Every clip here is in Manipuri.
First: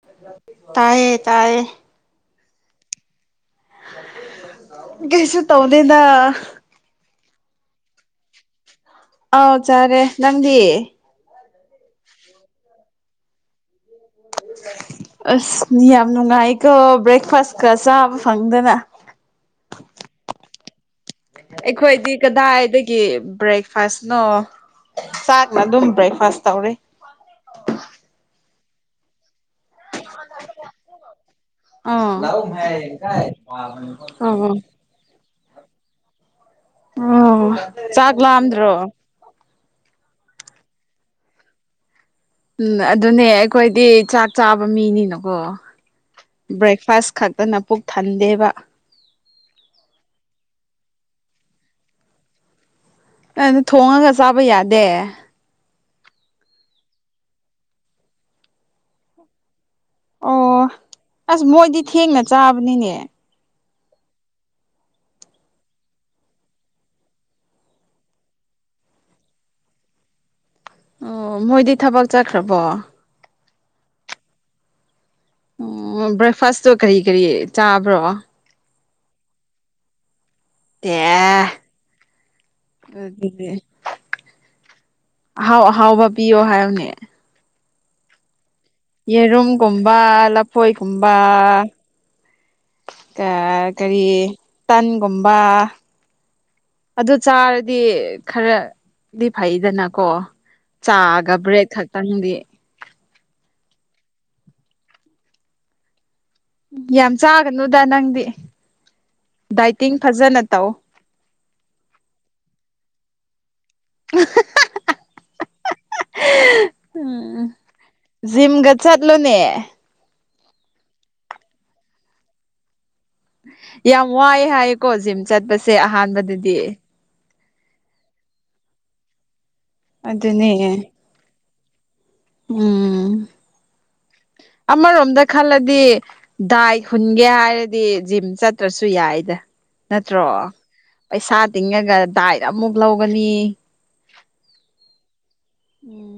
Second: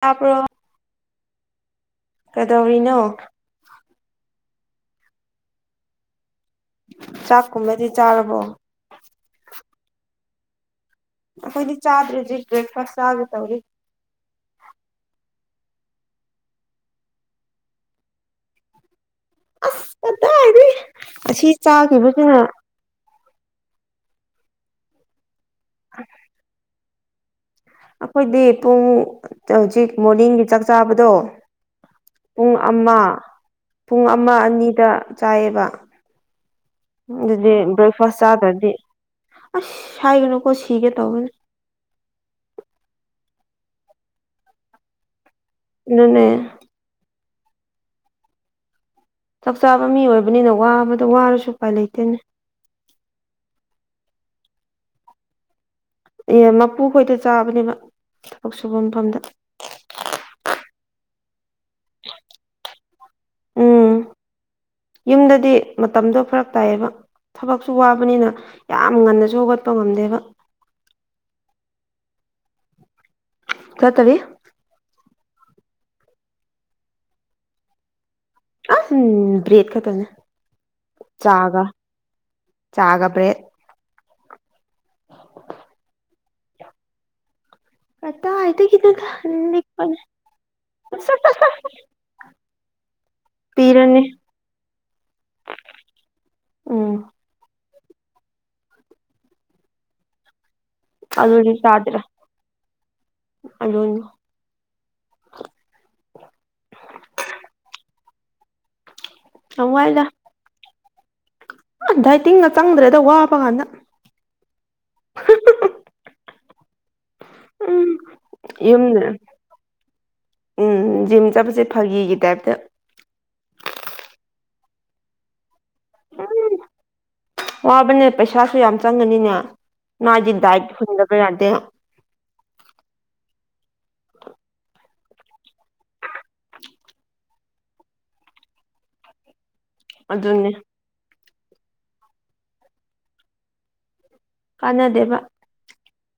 ꯇꯥꯄ꯭ꯔꯣ ꯇꯥꯏꯌꯦ ꯇꯥꯌꯦ ꯀꯗꯧꯔꯤꯅꯣ ꯀꯩꯁꯨ ꯇꯧꯗꯦꯗ ꯆꯥꯛꯀꯨꯝꯕꯗꯤ ꯆꯥꯔꯕꯣ ꯑꯧ ꯆꯔꯦ ꯅꯪꯗꯤ ꯑꯈꯣꯏꯗꯤ ꯆꯥꯗ꯭ꯔꯤ ꯖꯤꯛ ꯕ꯭ꯔꯦꯛꯐꯥꯁ ꯆꯥꯒꯦ ꯇꯧꯔꯤ ꯑꯁ ꯌꯥꯝ ꯅꯨꯡꯉꯥꯏꯀꯣ ꯕ꯭ꯔꯦꯛꯐꯥꯁꯀ ꯆꯥꯕ ꯐꯪꯗꯅ ꯑꯁ ꯀꯗꯥꯏꯗꯩ ꯑꯁꯤ ꯑꯩꯈꯣꯏꯗꯤ ꯆꯥꯈꯤꯕꯁꯤꯅ ꯀꯗꯥꯏꯗꯒꯤ ꯕ꯭ꯔꯦꯛꯐꯥꯁꯅꯣ ꯆꯥꯛ ꯃꯗꯨꯝ ꯕ꯭ꯔꯦꯛꯐꯥꯁ ꯇꯧꯔꯦ ꯑꯈꯣꯏꯗꯤ ꯄꯨꯡ ꯍꯧꯖꯤꯛ ꯃꯣꯔꯅꯤꯡꯒꯤ ꯆꯥꯛ ꯆꯥꯕꯗꯣ ꯑꯥ ꯑꯣ ꯄꯨꯡ ꯑꯃ ꯄꯨꯡ ꯑꯃ ꯑꯅꯤꯗ ꯆꯥꯏꯌꯦꯕ ꯑꯣ ꯑꯗꯨꯗꯤ ꯆꯥꯛ ꯕ꯭ꯔꯦꯛꯐꯥꯁ ꯆꯥꯗ꯭ꯔꯗꯤ ꯂꯥꯝꯗ꯭ꯔꯣ ꯑꯁ ꯍꯥꯏꯒꯅꯨꯀꯣ ꯁꯤꯒꯦ ꯇꯧꯕꯅꯤ ꯎꯝ ꯑꯗꯨꯅꯦ ꯑꯩꯈꯣꯏꯗꯤ ꯆꯥꯛ ꯆꯥꯕ ꯃꯤꯅꯤꯅꯀꯣ ꯗꯨꯅꯦ ꯕ꯭ꯔꯦꯛꯐꯥꯁ ꯈꯛꯇꯅ ꯄꯨꯛ ꯊꯟꯗꯦꯕ ꯆꯥꯛ ꯆꯥꯕ ꯃꯤ ꯑꯣꯏꯕꯅꯤꯅ ꯋꯥꯕꯗ ꯋꯥꯔꯁꯨ ꯎꯄꯥꯏ ꯂꯩꯇꯦꯅꯦ ꯅꯣꯏꯗꯨ ꯊꯣꯡꯉꯒ ꯆꯥꯕ ꯌꯥꯗꯦ ꯑꯦ ꯃꯄꯨ ꯈꯣꯏꯗ ꯆꯥꯕꯅꯦꯕ ꯊꯕꯛ ꯁꯨꯕ ꯃꯐꯝꯗ ꯑꯣ ꯑꯁ ꯃꯣꯏꯗꯤ ꯊꯦꯡꯅ ꯆꯥꯕꯅꯤꯅꯦ ꯎꯝ ꯌꯨꯝꯗꯗꯤ ꯃꯇꯝꯗꯣ ꯐꯔꯛ ꯇꯥꯏꯌꯦꯕ ꯊꯕꯛꯁꯨ ꯋꯥꯕꯅꯤꯅ ꯌꯥꯝ ꯉꯟꯅꯁꯨ ꯍꯧꯒꯠꯄ ꯉꯝꯗꯦꯕ ꯑꯣ ꯃꯣꯏꯗꯤ ꯊꯕꯛ ꯆꯠꯈ꯭ꯔꯕꯣ ꯆꯇꯔꯤ ꯎꯝ ꯕ꯭ꯔꯦꯛꯐꯥꯁꯇꯣ ꯀꯔꯤ ꯀꯔꯤ ꯆꯥꯕ꯭ꯔꯣ ꯑ ꯕ꯭ꯔꯦꯗ ꯈꯇꯅꯤ ꯑꯦ ꯆꯥꯒ ꯆꯥꯒ ꯕ꯭ꯔꯦꯗ ꯑꯗꯨꯗꯤ ꯑꯍꯥꯎ ꯑꯍꯥꯎꯕ ꯄꯤꯌꯣ ꯍꯥꯏꯌꯣꯅꯦ ꯀꯇꯥꯏꯇꯒꯤꯅꯣ ꯌꯦꯔꯨꯝꯒꯨꯝꯕ ꯂꯐꯣꯏꯒꯨꯝꯕ ꯁꯠ ꯁꯠ ꯁꯠ ꯑ ꯄꯤꯔꯅꯤ ꯀꯔꯤ ꯇꯟꯒꯨꯝꯕ ꯎꯝ ꯑꯗꯨ ꯆꯥꯔꯗꯤ ꯈꯔꯗꯤ ꯐꯩꯗꯅꯀꯣ ꯆꯥꯒ ꯑꯗꯨꯅ ꯕ꯭ꯔꯦꯗ ꯆꯗ꯭ꯔ ꯈꯛꯇꯪꯗꯤ ꯑꯗꯨ ꯌꯥꯝ ꯆꯥꯒꯅꯨꯗ ꯅꯪꯗꯤ ꯌꯥꯝ ꯗꯥꯏꯇꯤꯡ ꯐꯖꯅ ꯇꯧ ꯑ ꯗꯥꯏꯇꯤꯡꯒ ꯆꯪꯗ꯭ꯔꯦꯗ ꯋꯥꯕ ꯀꯥꯟꯗ [unintelligible] ꯎꯝ ꯎꯝ ꯖꯤꯝꯒ ꯌꯨꯝꯗ ꯆꯠꯂꯣꯅꯦ ꯎꯝ ꯖꯤꯝ ꯆꯠꯄꯁꯦ ꯐꯥꯒꯤꯒꯤ ꯇꯥꯏꯞꯇ ꯌꯥꯝ ꯋꯥꯏꯑꯦ ꯍꯥꯏꯌꯦꯀꯣ ꯖꯤꯝ ꯆꯠꯄꯁꯦ ꯎꯝ ꯑꯍꯥꯟꯕꯗꯗꯤ ꯋꯥꯕꯅꯦ ꯄꯩꯁꯥꯁꯨ ꯌꯥꯝ ꯆꯪꯒꯅꯤꯅꯦ ꯃꯥꯗꯤ ꯗꯥꯏꯠ ꯑꯗꯨꯅꯦ ꯍꯨꯟꯗꯕ ꯌꯥꯗꯦ ꯎꯝ [unintelligible] ꯑꯃꯥ ꯔꯣꯝꯗ ꯈꯟꯂꯥꯗꯤ ꯗꯥꯏ ꯍꯨꯟꯒꯦ ꯍꯥꯏꯔꯗꯤ ꯖꯤꯝ ꯆꯠꯇ꯭ꯔꯁꯨ ꯌꯥꯏꯗ ꯅꯠꯇ꯭ꯔꯣ ꯑꯗꯨꯅꯦ ꯄꯩꯁꯥ ꯇꯤꯡꯉꯒ ꯗꯥꯏꯠ ꯑꯃꯨꯛ ꯂꯧꯒꯅꯤ ꯀꯥꯟꯅꯗꯦꯕ ꯎꯝ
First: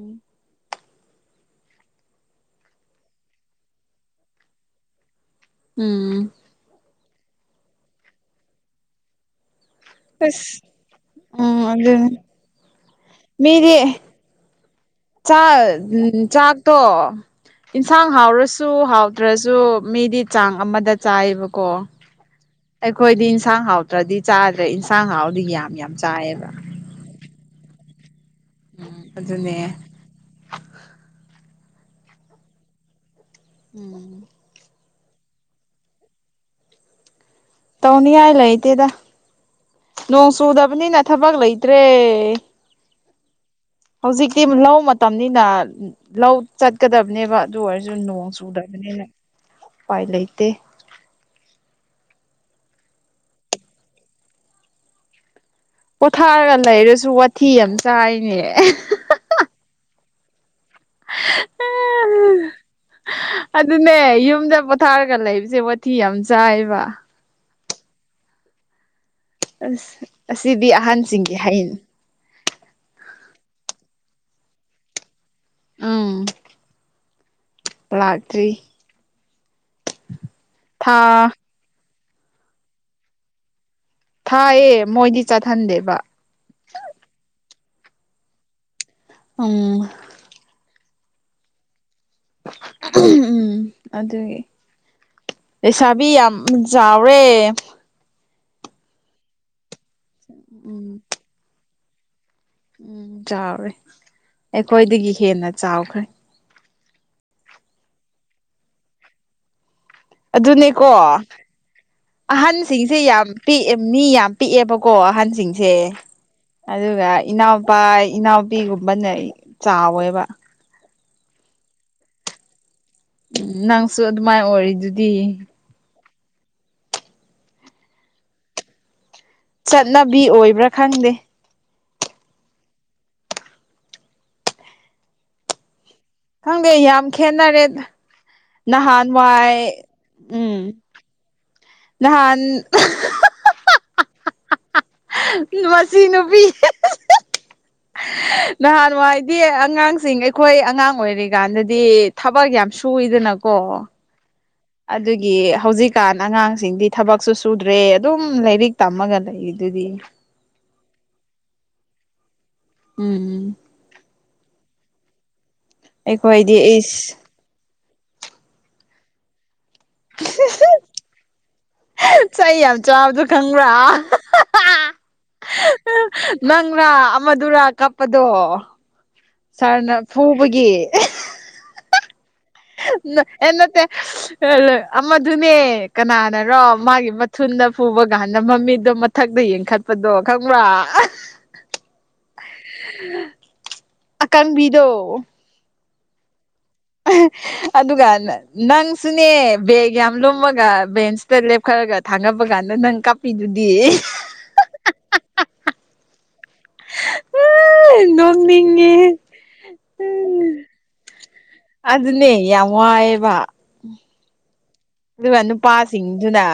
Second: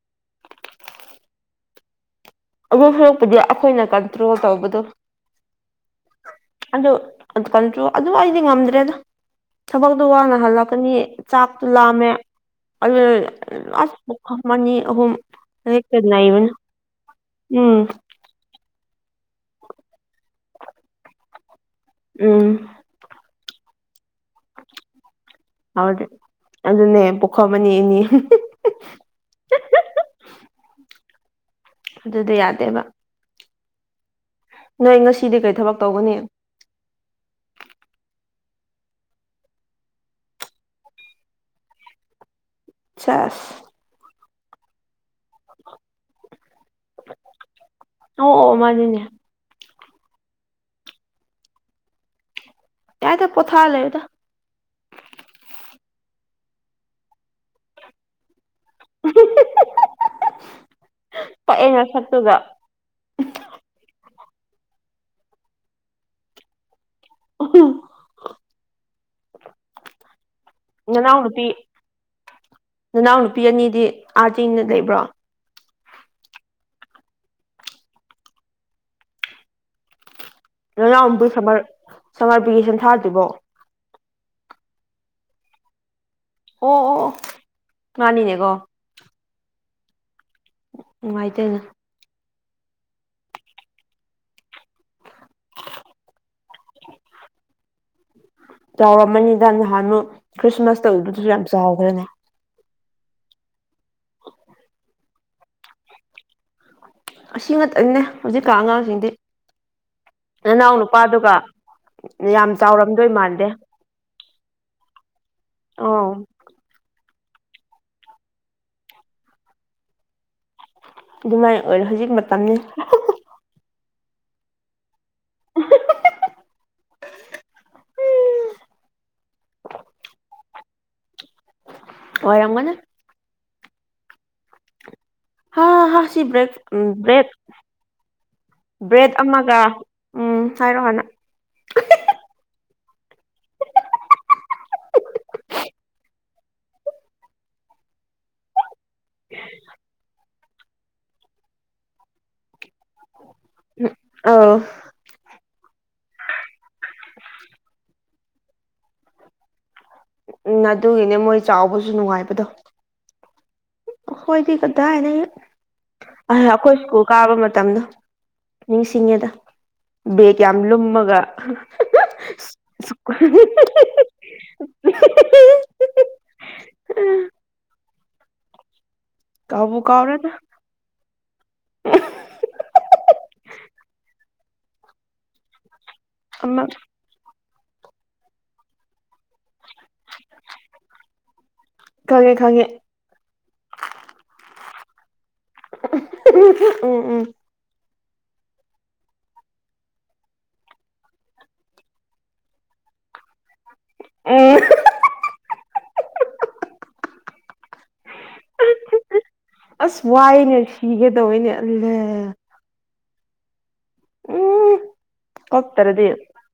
ꯑꯗꯨ ꯁꯥꯔꯛꯄꯎꯗꯤ ꯑꯩꯈꯣꯏꯅ ꯀꯟꯇ꯭ꯔꯣꯜ ꯇꯧꯕꯗꯣ ꯎꯝ ꯑꯗꯨꯣ ꯑꯗꯨ ꯀꯟꯣ ꯑꯗꯨ ꯑꯩꯗꯤ ꯉꯝꯗ꯭ꯔꯦ ꯗ ꯊꯕꯛꯇꯣ ꯋꯥꯡꯅ ꯑꯁ ꯍꯜꯂꯛꯀꯅꯤ ꯆꯥꯛꯇꯣ ꯎꯝ ꯑꯗꯨꯅꯦ ꯂꯥꯝꯃꯦ ꯑꯗꯨ ꯃꯤꯗꯤ ꯑꯁ ꯗꯝꯃꯅꯤ ꯑꯍꯨꯝ ꯆꯥꯛ ꯍꯦꯛꯇ ꯅꯩꯕꯅꯤ ꯆꯥꯛꯇꯣ ꯎꯝ ꯌꯦꯟꯁꯥꯡ ꯍꯥꯎꯔꯁ ꯆꯨ ꯍꯥꯎꯇ꯭ꯔꯁꯨ ꯃꯤꯗꯤ ꯆꯥꯡ ꯑꯃꯗ ꯆꯥꯏꯌꯦꯕꯀꯣ ꯎꯝ ꯑꯩꯈꯣꯏꯗꯤ ꯏꯟꯁꯥꯡ ꯍꯥꯎꯇ꯭ꯔꯗꯤ ꯆꯥꯗ꯭ꯔꯦ ꯏꯟꯁꯥꯡ ꯍꯥꯎꯗ ꯌꯥ ꯍꯗ꯭ꯔꯦ ꯑꯗꯨꯅꯦ ꯄꯣꯛꯈꯣꯃ ꯑꯅꯤ ꯑꯅꯤ ꯎꯝ ꯑꯗꯨꯅꯦ ꯑꯗꯨꯗꯤ ꯌꯥꯗꯦꯕ ꯎꯝ ꯅꯣꯏ ꯉꯁꯤꯗꯤ ꯀꯩ ꯊꯕꯛ ꯇꯧꯒꯅꯤ ꯇꯧꯅꯤꯡꯉꯥꯏ ꯂꯩꯇꯦꯗ ꯅꯣꯡ ꯆꯨꯗꯕꯅꯤꯅ ꯊꯕꯛ ꯂꯩꯇ꯭ꯔꯦ ꯁꯒ ꯍꯧꯖꯤꯛꯇꯤ ꯝ ꯂꯧ ꯇꯝꯅꯤꯅ ꯂꯧ ꯆꯠꯀꯗꯕꯅꯦꯕ ꯑꯗꯨ ꯑꯣꯏꯔꯁꯨ ꯅꯣꯡ ꯑꯣ ꯑꯣ ꯃꯥꯅꯤꯅꯦ ꯆꯨꯗꯕꯅꯤꯅ ꯎꯄꯥꯏ ꯂꯩꯇꯦ ꯌꯥꯏꯗꯥ ꯄꯤꯊꯥ ꯂꯩꯦꯗ ꯄꯣꯊꯥꯔꯒ ꯂꯩꯔꯁꯨ ꯋꯥꯊꯤ ꯌꯥꯝ ꯆꯥꯏꯅꯦ ꯄꯥꯀꯦ ꯅꯥꯁꯀ ꯇꯨꯒꯥ ꯑꯗꯨꯅꯦ ꯌꯨꯝꯗ ꯄꯣꯊꯥꯔꯒ ꯂꯩꯕꯁꯦ ꯋꯥꯊꯤ ꯌꯥꯝ ꯆꯥꯏꯕ [unintelligible] ꯑꯁ ꯑꯁꯤꯗꯤ ꯑꯍꯟꯁꯤꯡꯒꯤ ꯍꯥꯏ ꯅꯅꯥꯎ ꯅꯨꯄꯤ ꯑꯅꯤꯗꯤ ꯑꯥ ꯆꯤꯡꯗ ꯂꯩꯕ꯭ꯔꯣ ꯎꯝ ꯂꯛꯇꯔꯤ ꯅꯅꯥꯎꯄꯤ ꯊꯥ ꯁꯝꯃꯔ ꯁꯝꯃꯔ ꯚꯦꯀꯦꯁꯟ ꯊꯥꯗ꯭ꯔꯤꯕꯣ ꯊꯥꯏꯌꯦ ꯃꯣꯏꯗꯤ ꯆꯠꯍꯟꯗꯦꯕ ꯑꯣ ꯑꯣ ꯃꯥꯅꯤꯅꯦꯀꯣ ꯎꯡ ꯅꯨꯡꯉꯥꯏꯇꯦꯅ [unintelligible] ꯎꯝ ꯑꯗꯨꯒꯤ ꯂꯩꯁꯥꯕꯤ ꯌꯥꯝ ꯆꯥꯎꯔꯦ ꯆꯥꯎꯔꯝꯃꯅꯤꯗ ꯅꯍꯥꯟꯃꯨꯛ ꯈ꯭ꯔꯤꯁꯃꯥꯁ ꯎꯝ ꯇꯧꯕꯗꯁꯨ ꯌꯥꯝ ꯆꯥꯎꯈ꯭ꯔꯦꯅꯦ ꯎꯝ ꯆꯥꯎꯔꯦ ꯑꯩꯈꯣꯏꯗꯒꯤ ꯍꯦꯟꯅ ꯆꯥꯎꯈ꯭ꯔꯦ ꯑꯁꯤ ꯉꯛꯇꯅꯦ ꯍꯧꯖꯤꯛꯀꯥꯟ ꯑꯉꯥꯡꯁꯤꯡꯗꯤ ꯅꯅꯥꯎ ꯑꯗꯨꯅꯦꯀꯣ ꯅꯨꯄꯥꯗꯨꯒ ꯌꯥꯝ ꯑꯍꯟꯁꯤꯡꯁꯦ ꯆꯥꯎꯔꯝꯗꯣꯏ ꯌꯥꯝ ꯃꯥꯟꯗꯦ ꯄꯤꯛꯑꯦ ꯃꯤ ꯌꯥꯝ ꯄꯤꯛꯑꯦꯕꯀꯣ ꯑꯍꯟꯁꯤꯡꯁꯦ ꯑꯧ ꯑꯗꯨꯒ ꯏꯅꯥꯎꯄꯥ ꯏꯅꯥꯎꯄꯤꯒꯨꯝꯕꯅ ꯆꯥꯎꯋꯦꯕ ꯑꯗꯨꯃꯥꯏꯅ ꯑꯣꯏꯔꯣ ꯍꯧꯖꯤꯛ ꯃꯇꯝꯅꯤ ꯅꯪꯁꯨ ꯑꯗꯨꯃꯥꯏ ꯑꯣꯏꯔꯤꯗꯨꯗꯤ ꯆꯠꯅꯕꯤ ꯑꯣꯏꯕ꯭ꯔꯥ ꯈꯪꯗꯦ ꯑꯣꯢꯔꯝꯒꯅꯤ ꯍꯥꯥ ꯍꯥ ꯁꯤ ꯕ꯭ꯔꯦꯛ ꯈꯪꯗꯦ ꯎꯝ ꯌꯥꯝ ꯕ꯭ꯔꯦꯗ ꯈꯦꯠꯅꯔꯦ ꯕ꯭ꯔꯦꯗ ꯅꯍꯥꯟꯋꯥꯏ ꯑꯃꯒ ꯎꯝ ꯍꯥꯏꯔꯣ ꯍꯥꯟꯅ ꯅꯍꯥꯟ [unintelligible] [unintelligible] ꯃꯁꯤ ꯅꯨꯨꯄꯤ [unintelligible] ꯅꯍꯥꯟ ꯋꯥꯏꯗꯤ ꯑꯉꯥꯡꯁꯤꯡ ꯑꯩꯈꯣꯏ ꯑꯉꯥꯡ ꯑꯣꯏꯔꯤꯀꯥꯟꯗꯗꯤ ꯊꯕꯛ ꯌꯥꯝ ꯁꯨꯏꯋꯤꯗꯅꯀꯣ ꯑ ꯑꯗꯨꯒꯤ ꯍꯧꯖꯤꯛꯀꯥꯟ ꯑꯉꯥꯡꯁꯤꯡꯗꯤ ꯊꯕꯛꯁꯨ ꯁꯨꯗ꯭ꯔꯦ ꯑꯗꯨꯝ ꯂꯥꯏꯔꯤꯛ ꯇꯝꯃꯒ ꯂꯩꯔꯤꯗꯨꯗꯤ ꯎꯝ ꯅꯗꯨꯒꯤꯅꯦ ꯃꯣꯏ ꯆꯥꯎꯕꯁꯨ ꯅꯨꯡꯉꯥꯏꯕꯗꯣ ꯎꯝ ꯎꯝ ꯈꯣꯏꯗꯤ ꯀꯗꯥꯏꯗꯩ ꯑꯩꯈꯣꯏꯗꯤ ꯑꯩꯈꯣꯏ ꯁ꯭ꯀꯨꯜ ꯏꯁ ꯀꯥꯕ ꯃꯇꯝꯗꯣ ꯅꯤꯡꯁꯤꯡꯉꯦꯗ ꯕꯦꯒ ꯌꯥꯝ ꯂꯨꯝꯃꯒ ꯆꯩ ꯌꯥꯝ ꯆꯥꯕꯗꯣ ꯈꯪꯕ꯭ꯔꯥ [unintelligible] ꯅꯪꯔꯥ ꯑꯃꯗꯨꯔ ꯀꯞ ꯄꯗꯣ ꯀꯥꯎꯕꯨ ꯁꯥꯔꯅ ꯀꯥꯎꯔꯦꯗ ꯐꯨꯕꯒꯤ ꯍꯦ ꯅꯠꯇꯦ ꯑꯃꯗꯨꯅꯦ ꯀꯅꯥꯅꯔꯣ ꯑꯃ ꯃꯥꯒꯤ ꯃꯠ ꯊꯨꯟꯗ ꯐꯨꯕꯒ ꯍꯟꯗ ꯃꯤꯗꯣ ꯃꯠ ꯃꯊꯛꯇ ꯌꯦꯡꯈꯠꯄꯗꯣ ꯈꯪꯕ꯭ꯔꯥ ꯈꯪꯉꯦ ꯈꯪꯉꯦ [unintelligible] ꯑꯀꯪꯕꯤꯗꯣ [unintelligible] ꯎꯝ ꯎꯝ ꯑꯗꯨꯒ ꯅꯪꯁꯨꯅꯦ ꯕꯦꯒ ꯌꯥꯝ ꯂꯨꯝꯃꯒ ꯕꯦꯟꯁꯇ ꯂꯦꯞꯈꯠꯂꯒ ꯊꯥꯒꯠꯕ ꯀꯥꯟꯗ ꯅꯪ ꯀꯞꯄꯤꯗꯨꯗꯤ ꯑꯨꯝ [unintelligible] ꯅꯣꯛꯅꯤꯡꯉꯦꯍꯦ ꯑꯁ ꯋꯥꯏꯌꯦꯅꯦ ꯁꯤꯒꯦ ꯇꯧꯋꯦꯅꯦ ꯑꯜꯂꯦ ꯑꯗꯨꯅꯦ ꯌꯥꯝ ꯋꯥꯏꯌꯦꯕ ꯎꯝ ꯗꯨꯃꯦ ꯀꯞꯇ꯭ꯔꯗꯤ ꯅꯨꯄꯥꯁꯤꯡꯗꯨꯅ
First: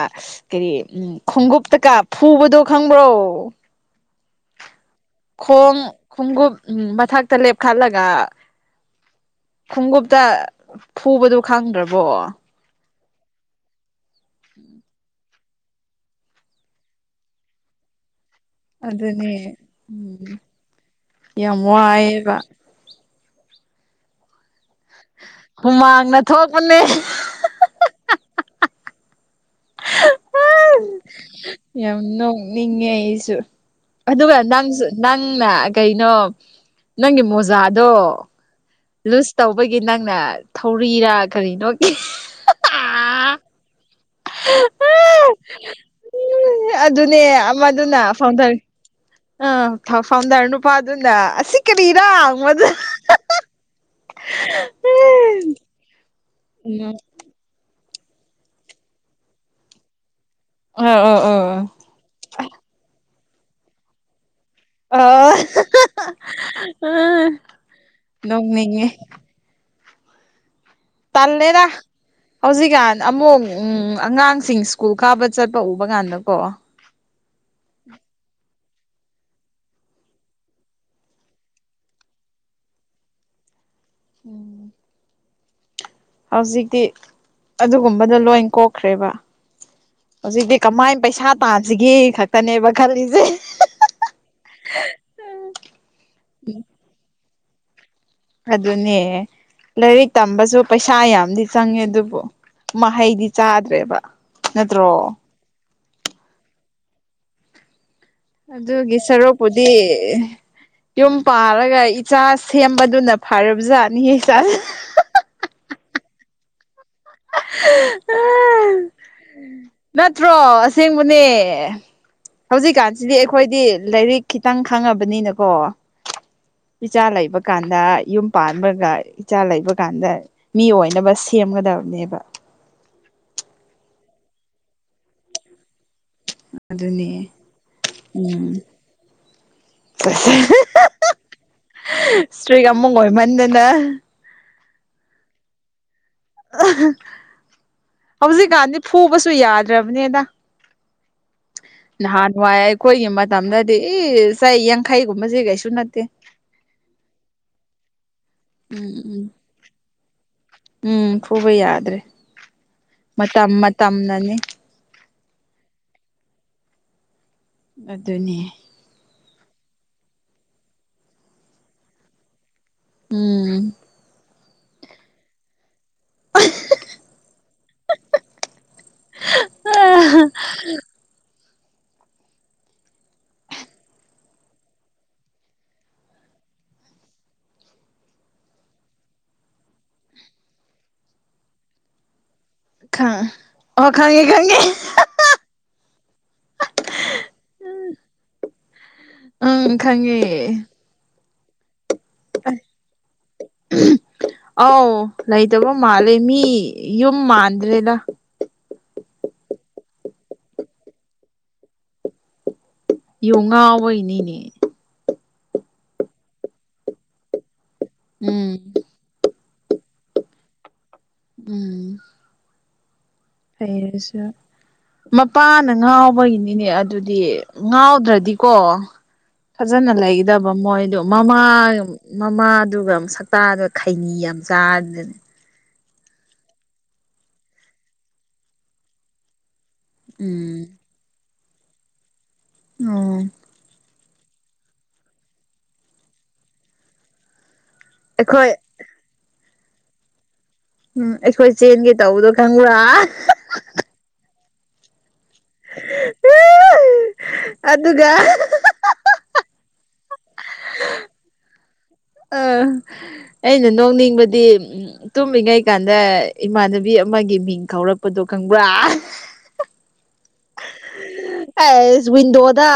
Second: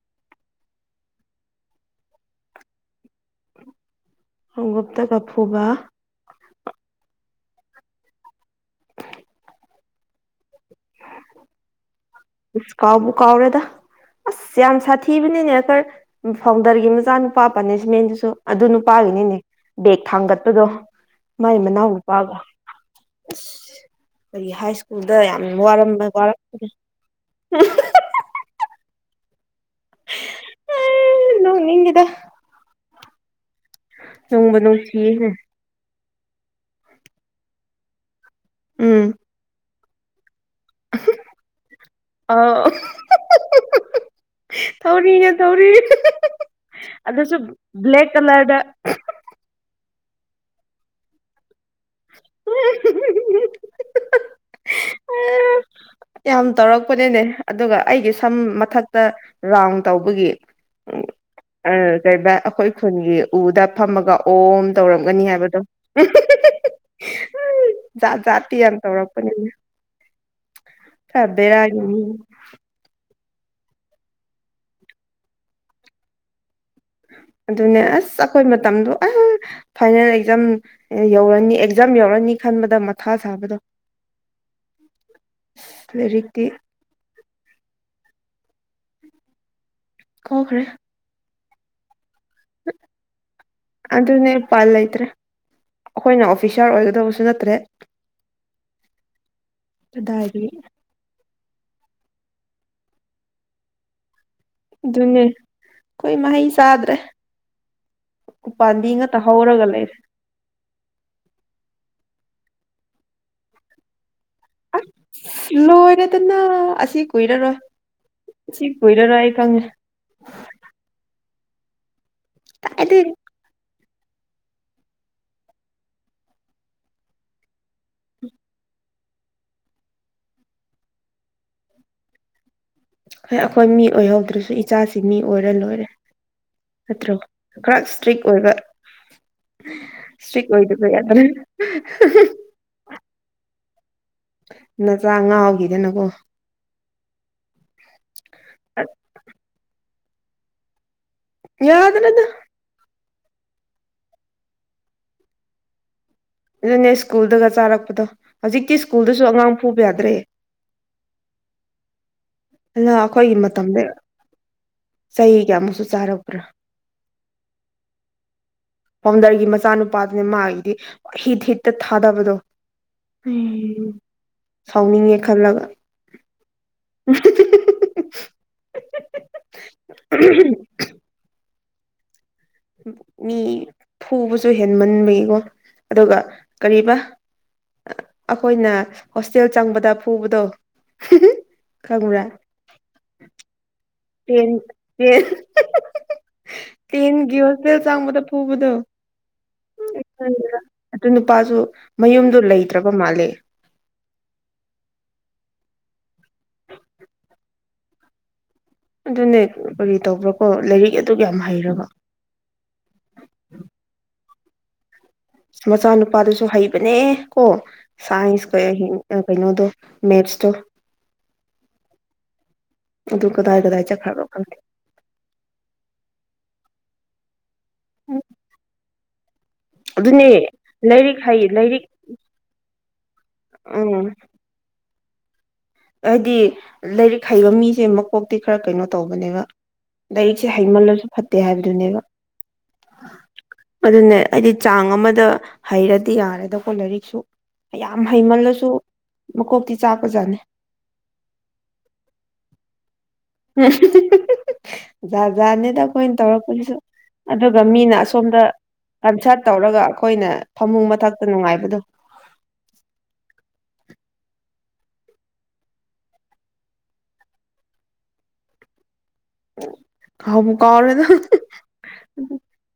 ꯀꯔꯤ ꯎꯝ ꯈꯣꯡꯎꯞꯇꯀꯥ ꯐꯨꯕꯗꯣ ꯈꯪꯕ꯭ꯔꯣ ꯈꯣꯡꯎꯞꯇ ꯀꯐꯨꯕ ꯈꯣꯡ ꯈꯣꯡꯎꯞ ꯃꯊꯛꯇ ꯂꯦꯞꯈꯠꯂꯒ ꯈꯣꯡꯎꯞꯇ ꯐꯨꯕꯗꯨꯣ ꯈꯪꯗ꯭ꯔꯕꯣ ꯀꯥꯎꯕꯨ ꯀꯥꯎꯔꯦꯗ ꯑꯁ ꯌꯥꯝ ꯁꯥꯊꯤꯕꯅꯤꯅꯦ ꯐꯥꯎꯟꯗꯔꯒꯤ ꯃꯆꯥꯅꯨꯄꯥ ꯄꯅꯤꯁꯃꯦꯟꯗꯨꯁꯨ ꯑꯗꯨ ꯅꯨꯄꯥꯒꯤꯅꯤꯅꯦ ꯑꯗꯨꯅꯦ ꯕꯦꯒ ꯎꯝ ꯊꯥꯡꯒꯠꯄꯗꯣ ꯃꯥꯏ ꯌꯥꯝ ꯃꯅꯥꯎ ꯅꯨꯄꯥꯒ ꯋꯥꯏꯑꯦꯕ ꯑꯁ ꯀꯔꯤ ꯍꯥꯏ ꯁ꯭ꯀꯨꯜꯗ ꯌꯥꯝ ꯍꯨꯃꯥꯡꯅ ꯊꯣꯛꯄꯅꯦ [unintelligible] ꯑꯦ ꯌꯥꯝ ꯅꯣꯛꯅꯤꯡꯉꯤꯗ ꯅꯣꯛꯅꯤꯡꯉꯦ ꯑꯩꯁꯨ ꯑꯗꯨꯒ ꯅꯨꯡꯕꯨ ꯅꯪꯁꯨ ꯅꯨꯡꯁꯤꯌꯦ ꯅꯪꯅ ꯀꯩꯅꯣ ꯅꯪꯒꯤ ꯃꯣꯖꯥꯗꯣ ꯎꯝ ꯄꯨꯁ ꯇꯧꯕꯒꯤ ꯅꯪꯅ ꯊꯧꯔꯤꯔꯥ ꯀꯔꯤꯅꯣ ꯑ [unintelligible] ꯊꯧꯔꯤꯅꯦ ꯊꯧꯔꯤ ꯑꯗꯨꯅꯦ ꯑꯗꯨꯁꯨ ꯕ꯭ꯂꯦꯛ ꯀꯂꯔꯗ ꯑꯥ [unintelligible] ꯐꯥꯎꯟꯗꯔ ꯅꯨꯄꯥꯗꯨꯅ ꯑꯁꯤ ꯀꯔꯤꯔꯥ ꯍꯪꯗꯕꯣ [unintelligible] ꯌꯥꯝ ꯎꯝ ꯇꯧꯔꯛꯄꯅꯤꯅꯦ ꯑꯗꯨꯒ ꯑꯩꯒꯤ ꯁꯝ ꯃꯊꯛꯇ ꯔꯥꯎꯟ ꯇꯧꯕꯒꯤ ꯑ ꯑ ꯀꯩꯕ ꯑꯩꯈꯣꯏ ꯈꯨꯟꯒꯤ ꯎꯗ ꯐꯝꯃꯒ ꯑꯣꯝ ꯑ ꯇꯧꯔꯝꯒꯅꯤ ꯍꯥꯏꯕꯗꯣ ꯑ [unintelligible] ꯖꯥꯠ ꯖꯥꯠꯇꯤ ꯌꯥꯝ ꯅꯣꯡꯅꯤꯡꯉꯦ ꯇꯧꯔꯛꯄꯅꯤꯅ ꯇꯜꯂꯦꯗ ꯕꯦꯔꯥꯒꯤꯅꯤ ꯍꯧꯖꯤꯛꯀꯥꯟ ꯑꯃꯨꯛ ꯎꯝ ꯑꯉꯥꯡꯁꯤꯡ ꯁ꯭ꯀꯨꯜ ꯀꯥꯕ ꯆꯠꯄ ꯎꯕ ꯀꯥꯟꯗꯀꯣ ꯑꯗꯨꯅꯦ ꯑꯁ ꯑꯩꯈꯣꯏ ꯃꯇꯝꯗꯣ ꯑ ꯐꯥꯏꯅꯦꯜ ꯑꯦꯛꯖꯥꯝ ꯌꯧꯔꯅꯤ ꯑꯦꯛꯖꯥꯝ ꯌꯧꯔꯅꯤ ꯈꯟꯕꯗ ꯃꯊꯥ ꯁꯥꯕꯗꯣ ꯎꯝ ꯂꯥꯏꯔꯤꯛꯇꯤ ꯍꯧꯖꯤꯛꯇꯤ ꯑꯗꯨꯒꯨꯝꯕꯗꯣ ꯂꯣꯏ ꯀꯣꯛꯈ꯭ꯔꯦꯕ ꯍꯧꯖꯤꯛꯇꯤ ꯀꯣꯈ꯭ꯔꯦ ꯀꯃꯥꯏ ꯄꯩꯁꯥ ꯇꯥꯁꯤꯒꯦ ꯈꯛꯇꯅꯦꯕ ꯈꯜꯂꯤꯁꯦ ꯑꯗꯨꯅꯦ [unintelligible] ꯂꯩꯇ꯭ꯔꯦ ꯑꯩꯈꯣꯏꯅ ꯑꯣꯐꯤꯁꯥꯔ ꯑꯣꯏꯒꯗꯕꯁꯨ ꯅꯠꯇ꯭ꯔꯦ ꯑꯗꯨꯅꯦ ꯂꯥꯏꯔꯤꯛ ꯀꯗꯥꯏꯗꯒꯤ ꯇꯝꯕꯁꯨ ꯄꯩꯁꯥ ꯁꯥ ꯌꯥꯝꯗꯤ ꯆꯪꯉꯦ ꯑꯗꯨꯕꯨ ꯃꯍꯩꯗꯤ ꯆꯥꯗ꯭ꯔꯦꯕ ꯅꯠꯇ꯭ꯔꯣ ꯑꯗꯨꯅꯦ ꯑꯩꯈꯣꯏ ꯃꯍꯩ ꯆꯥꯗ꯭ꯔꯦ ꯎꯄꯥꯝꯕꯤ ꯑꯗꯨꯒꯤ ꯉꯥꯛꯇ ꯍꯧꯔꯒ ꯁꯔꯨꯛꯄꯨꯗꯤ ꯂꯩꯔꯦ ꯌꯨꯝ ꯄꯥꯜꯂꯒ ꯏꯆꯥ ꯁꯦꯝꯕꯗꯨꯅ ꯐꯔꯕꯖꯥꯠꯅꯤ [unintelligible] ꯂꯣꯏꯔꯦꯗꯅ ꯑꯁꯤ ꯀꯨꯏꯔꯔꯣꯏ ꯑꯁꯤ ꯀꯨꯏꯔꯔꯣꯏ ꯑꯩ ꯈꯪꯉꯦ ꯅꯠꯇ꯭ꯔꯣ ꯑꯁꯦꯡꯕꯅꯦ ꯀꯥꯏꯗꯩ ꯍꯧꯖꯤꯛꯀꯥꯟꯁꯤꯗꯤ ꯑꯩꯈꯣꯏꯗꯤ ꯂꯥꯏꯔꯤꯛ ꯈꯤꯇꯪ ꯈꯪꯉꯕꯅꯤꯅꯀꯣ ꯏꯆꯥ ꯂꯩꯕ ꯀꯥꯟꯗ ꯌꯨꯝ ꯄꯥꯟꯕꯒ ꯏꯆꯥ ꯂꯩꯕ ꯀꯥꯟꯗ ꯃꯤ ꯑꯣꯏꯅꯕ ꯁꯦꯝꯒꯗꯕꯅꯦꯕ ꯍꯣꯏ ꯑꯩꯈꯣꯏ ꯃꯤ ꯑꯣꯏꯍꯧꯗ꯭ꯔꯁꯨ ꯏꯆꯥꯁꯤꯡ ꯃꯤ ꯑꯣꯏꯔ ꯂꯣꯏꯔꯦ ꯑꯗꯨꯅꯦ ꯅꯠꯇ꯭ꯔꯣ ꯈꯔ ꯏꯁꯇ꯭ꯔꯤꯛ ꯎꯝ ꯑꯣꯏꯕ ꯏꯁꯇ꯭ꯔꯤꯛ ꯑꯣꯏꯗꯕ ꯌꯥꯗ꯭ꯔꯦ [unintelligible] ꯏꯁꯇ꯭ꯔꯤꯛ ꯑꯃꯨꯛ ꯑꯣꯏꯃꯟꯗꯅ ꯅꯆꯥ ꯉꯥꯎꯈꯤꯗꯅꯀꯣ ꯍꯧꯖꯤꯛꯀꯥꯟꯗꯤ ꯐꯨꯕꯁꯨ ꯌꯥꯗ꯭ꯔꯕꯅꯤꯗ ꯌꯥꯗ꯭ꯔꯦꯗ ꯅꯍꯥꯟ ꯋꯥꯏ ꯑꯩꯈꯣꯏꯒꯤ ꯃꯇꯝꯗꯗꯤ ꯏꯁ ꯆꯩ ꯌꯥꯡꯈꯩꯒꯨꯝꯕꯁꯦ ꯀꯩꯁꯨ ꯅꯠꯇꯦ ꯑꯗꯨꯅꯦ ꯁ꯭ꯀꯨꯜꯗꯒ ꯆꯥꯔꯛꯄꯗꯣ ꯍꯧꯖꯤꯛꯇꯤ ꯎꯝ ꯎꯝ ꯁ꯭ꯀꯨꯜꯗꯁꯨ ꯑꯉꯥꯡ ꯐꯨꯕ ꯌꯥꯗ꯭ꯔꯦ ꯎꯝ ꯐꯨꯕ ꯌꯥꯗ꯭ꯔꯦ ꯑꯗꯨꯅ ꯑꯩꯈꯣꯏꯒꯤ ꯃꯇꯝ ꯃꯇꯝꯗ ꯃꯇꯝꯅꯅꯤ ꯆꯩ ꯀꯌꯥꯃꯨꯛꯁꯨ ꯆꯥꯔꯛꯄ꯭ꯔꯥ ꯑꯗꯨꯅꯦ ꯐꯥꯎꯟꯗꯔꯒꯤ ꯃꯆꯥꯅꯨꯄꯥꯗꯨꯅꯤ ꯃꯥꯒꯤꯗꯤ ꯍꯤꯠ ꯍꯤꯠꯇ ꯊꯥꯗꯕꯗꯣ ꯎꯝ ꯁꯥꯎꯅꯤꯡꯉꯦ ꯈꯜꯂꯒ [unintelligible] [unintelligible] ꯃꯤ ꯐꯨꯕꯁꯨ ꯍꯦꯟꯃꯟꯕꯒꯤꯀꯣ ꯑꯗꯨꯒ ꯀꯔꯤꯕ ꯑꯈꯣꯢꯅ ꯍꯣꯁꯇꯦꯜ ꯆꯪꯕꯗ ꯐꯨꯕꯗꯣ ꯈꯪꯕ꯭ꯔꯥ ꯈꯪ ꯇꯦꯟ ꯇꯦꯟ ꯇꯦꯟꯒꯤ ꯍꯣꯁꯇꯦꯜ ꯆꯪꯕꯗ ꯐꯨꯕꯗꯣ ꯎꯝ ꯈꯪꯉꯦ ꯈꯪꯗꯔ ꯑꯗꯨ ꯅꯨꯄꯥꯖꯨ ꯃꯌꯨꯝꯗꯨ ꯂꯩꯇ꯭ꯔꯕ ꯃꯥꯜꯂꯦ ꯑꯧ ꯂꯩꯇꯕ ꯃꯥꯜꯂꯦ ꯃꯤ ꯌꯨꯝ ꯃꯥꯟꯗ꯭ꯔꯦꯗ ꯑꯗꯨꯅꯦ ꯀꯔꯤ ꯇꯧꯕ꯭ꯔꯥꯀꯣ ꯂꯥꯢꯔꯤꯛ ꯑꯗꯨꯛ ꯌꯥꯝ ꯍꯩꯔꯒ ꯌꯣꯡ ꯉꯥꯎꯕꯩꯅꯤꯅꯦ ꯃꯆꯥꯅꯨꯄꯥꯗꯨꯁꯨ ꯍꯩꯕꯅꯦ ꯀꯣ ꯁꯥꯏꯟꯁ ꯎꯝ ꯀ ꯑ ꯀꯩꯅꯣꯗꯣ ꯃꯦꯞꯁꯇꯣ ꯎꯝ ꯑꯗꯨ ꯀꯗꯥꯏ ꯀꯗꯥꯏ ꯐꯩꯔꯁꯨ ꯆꯠꯈ꯭ꯔꯕ ꯈꯪꯗꯦ ꯃꯄꯥꯅ ꯉꯥꯎꯕꯒꯤꯅꯤꯅꯦ ꯑꯗꯨꯗꯤ ꯉꯥꯎꯗ꯭ꯔꯗꯤꯀꯣ ꯐꯖꯅ ꯑꯗꯨꯅꯦ ꯂꯩꯒꯗꯕ ꯃꯣꯢꯗꯣ ꯂꯥꯏꯔꯤꯛ ꯃꯃꯥ ꯍꯩ ꯂꯥꯏꯔꯤꯛ ꯃꯃꯥꯗꯨꯒ ꯁꯛꯇꯥꯗꯨ ꯈꯩꯅꯤ ꯌꯥꯝ ꯆꯥꯔꯗꯅ ꯍꯥꯢꯗꯤ ꯂꯥꯢꯔꯤꯛ ꯍꯩꯕ ꯃꯤꯁꯦ ꯃꯀꯣꯛꯇꯤ ꯈꯔ ꯀꯩꯅꯣ ꯇꯧꯕꯅꯦꯕ ꯂꯥꯢꯔꯤꯛꯁꯦ ꯎꯝ ꯍꯩꯃꯜꯂꯁꯨ ꯐꯠꯇꯦ ꯍꯥꯢꯕꯗꯨꯅꯦꯕ ꯎꯝ ꯑꯗꯨꯅꯦ ꯑꯩꯗꯤ ꯆꯥꯡ ꯑꯃꯗ ꯍꯩꯔꯗꯤ ꯌꯥꯔꯦꯗꯀꯣ ꯂꯥꯢꯔꯤꯛꯁꯨ ꯌꯥꯝ ꯑꯩꯈꯣꯏ ꯍꯩꯃꯜꯂꯖꯨ ꯃꯀꯣꯛꯇꯤ ꯆꯥꯛꯄꯖꯥꯠꯅꯤ ꯎꯝ ꯑꯩꯈꯣꯢ ꯆꯦꯟꯒꯦ ꯇꯧꯕꯗꯣ ꯈꯪꯕ꯭ꯔꯥ [unintelligible] ꯖꯥꯠ ꯖꯥꯅꯦꯗ ꯑꯩꯈꯣꯢꯅ ꯇꯧꯔꯛꯄꯗꯨꯁꯨ ꯑꯗꯨꯒ ꯃꯤꯅ ꯑꯁꯣꯝꯗ ꯀꯟꯁꯠ ꯇꯧꯔꯒ ꯑꯈꯣꯢꯅ ꯐꯃꯨꯡ ꯃꯊꯛꯇ ꯅꯨꯡꯉꯥꯢꯕꯗꯣ ꯑ ꯑꯩꯅ ꯅꯣꯛꯅꯤꯡꯕꯗꯤ ꯎꯝ ꯇꯨꯝꯃꯤꯉꯩꯀꯥꯟꯗ ꯏꯃꯥꯟꯅꯕꯤ ꯑꯃꯒꯤ ꯃꯤꯡ ꯈꯧꯔꯛꯄꯗꯣ ꯈꯪꯕ꯭ꯔꯥ ꯀꯥꯎꯕꯨ ꯀꯥꯎꯔꯦꯗ ꯑꯁ ꯋꯤꯟꯗꯣ ꯗ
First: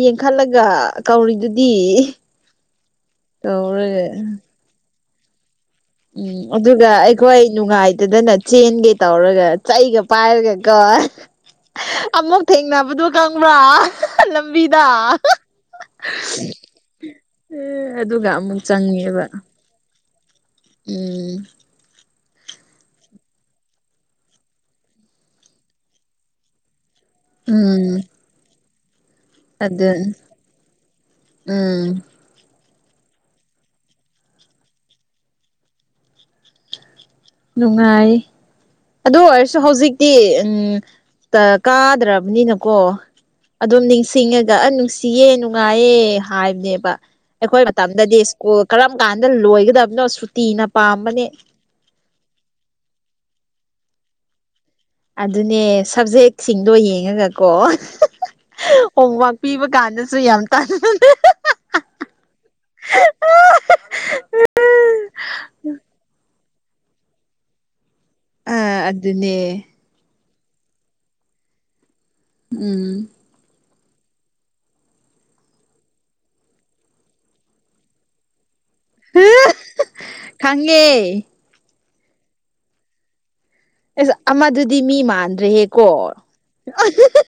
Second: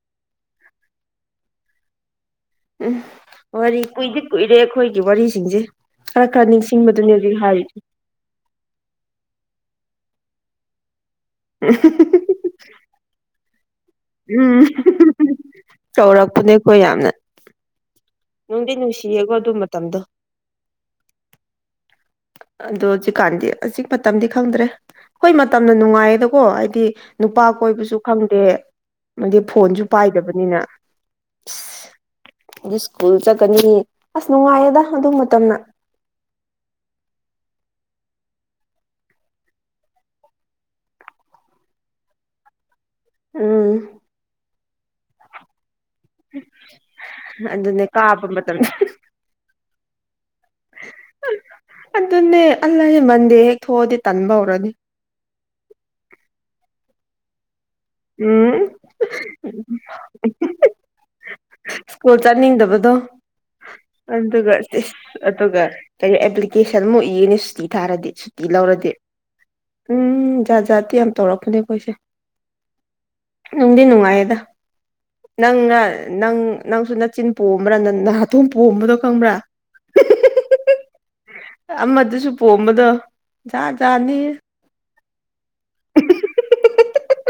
ꯌꯦꯡꯈꯠꯂꯒ ꯀꯧꯔꯤꯗꯨꯗꯤ ꯎꯝ ꯋꯥꯔꯤ ꯇꯧꯔꯒ ꯀꯨꯢꯗꯤ ꯀꯨꯢꯔꯦ ꯑꯈꯣꯢꯒꯤ ꯋꯥꯔꯤꯁꯤꯡꯖꯦ ꯎꯝ ꯑꯗꯨꯒ ꯑꯩꯈꯣꯢ ꯅꯨꯡꯉꯥꯢ ꯇꯗꯅ ꯆꯦꯟꯒꯦ ꯇꯧꯔꯒ ꯆꯩꯒ ꯄꯥꯢꯔꯒ ꯀꯣ [unintelligible] ꯑꯃꯨꯛ ꯊꯦꯡꯅꯕꯗꯨ ꯈꯪꯕ꯭ꯔꯥ ꯎꯝ ꯂꯕꯤꯗ ꯀꯧꯔꯛꯄꯅꯦ ꯑꯩꯈꯣꯏ ꯌꯥꯝꯅ ꯑꯦ ꯑꯗꯨꯒ ꯑꯃꯨꯛ ꯅꯨꯡꯗꯤ ꯆꯪꯉꯦꯕ ꯅꯨꯡꯁꯤꯌꯦꯀꯣ ꯑꯗꯨ ꯃꯇꯝꯗꯣ ꯎꯝ ꯑꯗꯣ ꯍꯧꯖꯤꯛꯀꯥꯟꯗꯤ ꯍꯧꯖꯤꯛ ꯃꯇꯝꯗꯤ ꯈꯪꯗ꯭ꯔꯦ ꯈꯣꯢ ꯃꯇꯝꯅ ꯅꯨꯡꯉꯥꯢꯌꯦꯗꯀꯣ ꯍꯥꯢꯗꯤ ꯅꯨꯄꯥ ꯎꯝ ꯀꯣꯢꯕꯁꯨ ꯈꯪꯗꯦ ꯑꯃꯗꯤ ꯐꯣꯟꯁꯨ ꯑꯗꯨ ꯄꯥꯏꯗꯕꯅꯤꯅ ꯎꯝ ꯑ ꯑꯗꯨ ꯁ꯭ꯀꯨꯜ ꯆꯠꯀꯅꯤ ꯑꯁ ꯅꯨꯡꯉꯥꯏꯌꯦꯗ ꯑꯗꯨ ꯃꯇꯝꯅ ꯅꯨꯡꯉꯥꯏ ꯑꯗꯨ ꯑꯣꯏꯔꯁꯨ ꯍꯧꯖꯤꯛꯇꯤ ꯎꯝ ꯀꯥꯗ꯭ꯔꯕꯅꯤꯅꯀꯣ ꯎꯝ ꯑꯗꯨꯝ ꯅꯤꯡꯁꯤꯡꯉꯒ ꯑ ꯅꯨꯡꯁꯤꯌꯦ ꯅꯨꯡꯉꯥꯏꯌꯦ ꯍꯥꯏꯕꯅꯦꯕ ꯑꯩꯈꯣꯏ ꯑꯗꯨꯅꯦ ꯃꯇꯝꯗꯗꯤ ꯀꯥꯕ ꯁꯀꯨꯜ ꯃꯇꯝꯗ ꯀꯔꯝ ꯀꯥꯟꯗ ꯂꯣꯏꯒꯗꯕꯅꯣ ꯁꯨꯇꯤꯅ ꯄꯥꯝꯕꯅꯦ ꯑꯗꯨꯅꯦ ꯑꯜꯁ ꯃꯟꯗꯦ ꯍꯦꯛ ꯊꯣꯛꯑꯗꯤ ꯇꯟꯕ ꯍꯧꯔꯅꯤ ꯑꯗꯨꯅꯦ ꯁꯕꯖꯦꯛꯁꯤꯡꯗꯣ ꯌꯦꯡꯉꯒꯀꯣ ꯎꯝ ꯍꯣꯝꯋꯛ ꯄꯤꯕ ꯀꯥꯟꯗꯁꯨ ꯌꯥꯝ ꯇꯥꯟꯕꯅꯤ ꯁꯀꯣ ꯆꯠꯅꯤꯡꯗꯕꯗꯣ ꯑꯗꯨꯒ ꯑꯗꯨꯒ ꯀ ꯑꯦꯄ꯭ꯂꯤꯀꯦꯁꯟꯃꯨꯛ ꯏꯅꯦ ꯁꯨꯇꯤ ꯊꯥꯔꯗꯤ ꯇꯤ ꯑꯥ ꯂꯧꯔꯗꯤ ꯑꯗꯨꯅꯦ ꯎꯝ ꯖꯥꯠ ꯖꯥꯠꯇꯤ ꯌꯥꯝ ꯇꯧꯔꯛꯄꯅꯦ ꯑꯩꯈꯣꯏꯁꯦ ꯎꯝ ꯅꯨꯡꯗꯤ ꯅꯨꯡꯉꯥꯏꯌꯦꯗ ꯅꯪꯅ ꯅꯪ ꯅꯪꯁꯨ ꯅꯅꯥꯆꯤꯟ ꯄꯣꯝꯕ꯭ꯔꯥ ꯅ ꯅ ꯍꯥꯊꯣꯡ ꯄꯣꯝꯕꯗꯣ ꯈꯪꯕ꯭ꯔꯥ ꯈꯪꯉꯦ ꯑꯃꯗꯨꯁꯨ ꯄꯣꯝꯕꯗꯣ ꯖꯥꯠ ꯑꯦꯁ ꯖꯥꯠꯅꯤ ꯑꯃꯗꯨꯗꯤ ꯃꯤ ꯃꯥꯟꯗ꯭ꯔꯦꯍꯦꯀꯣ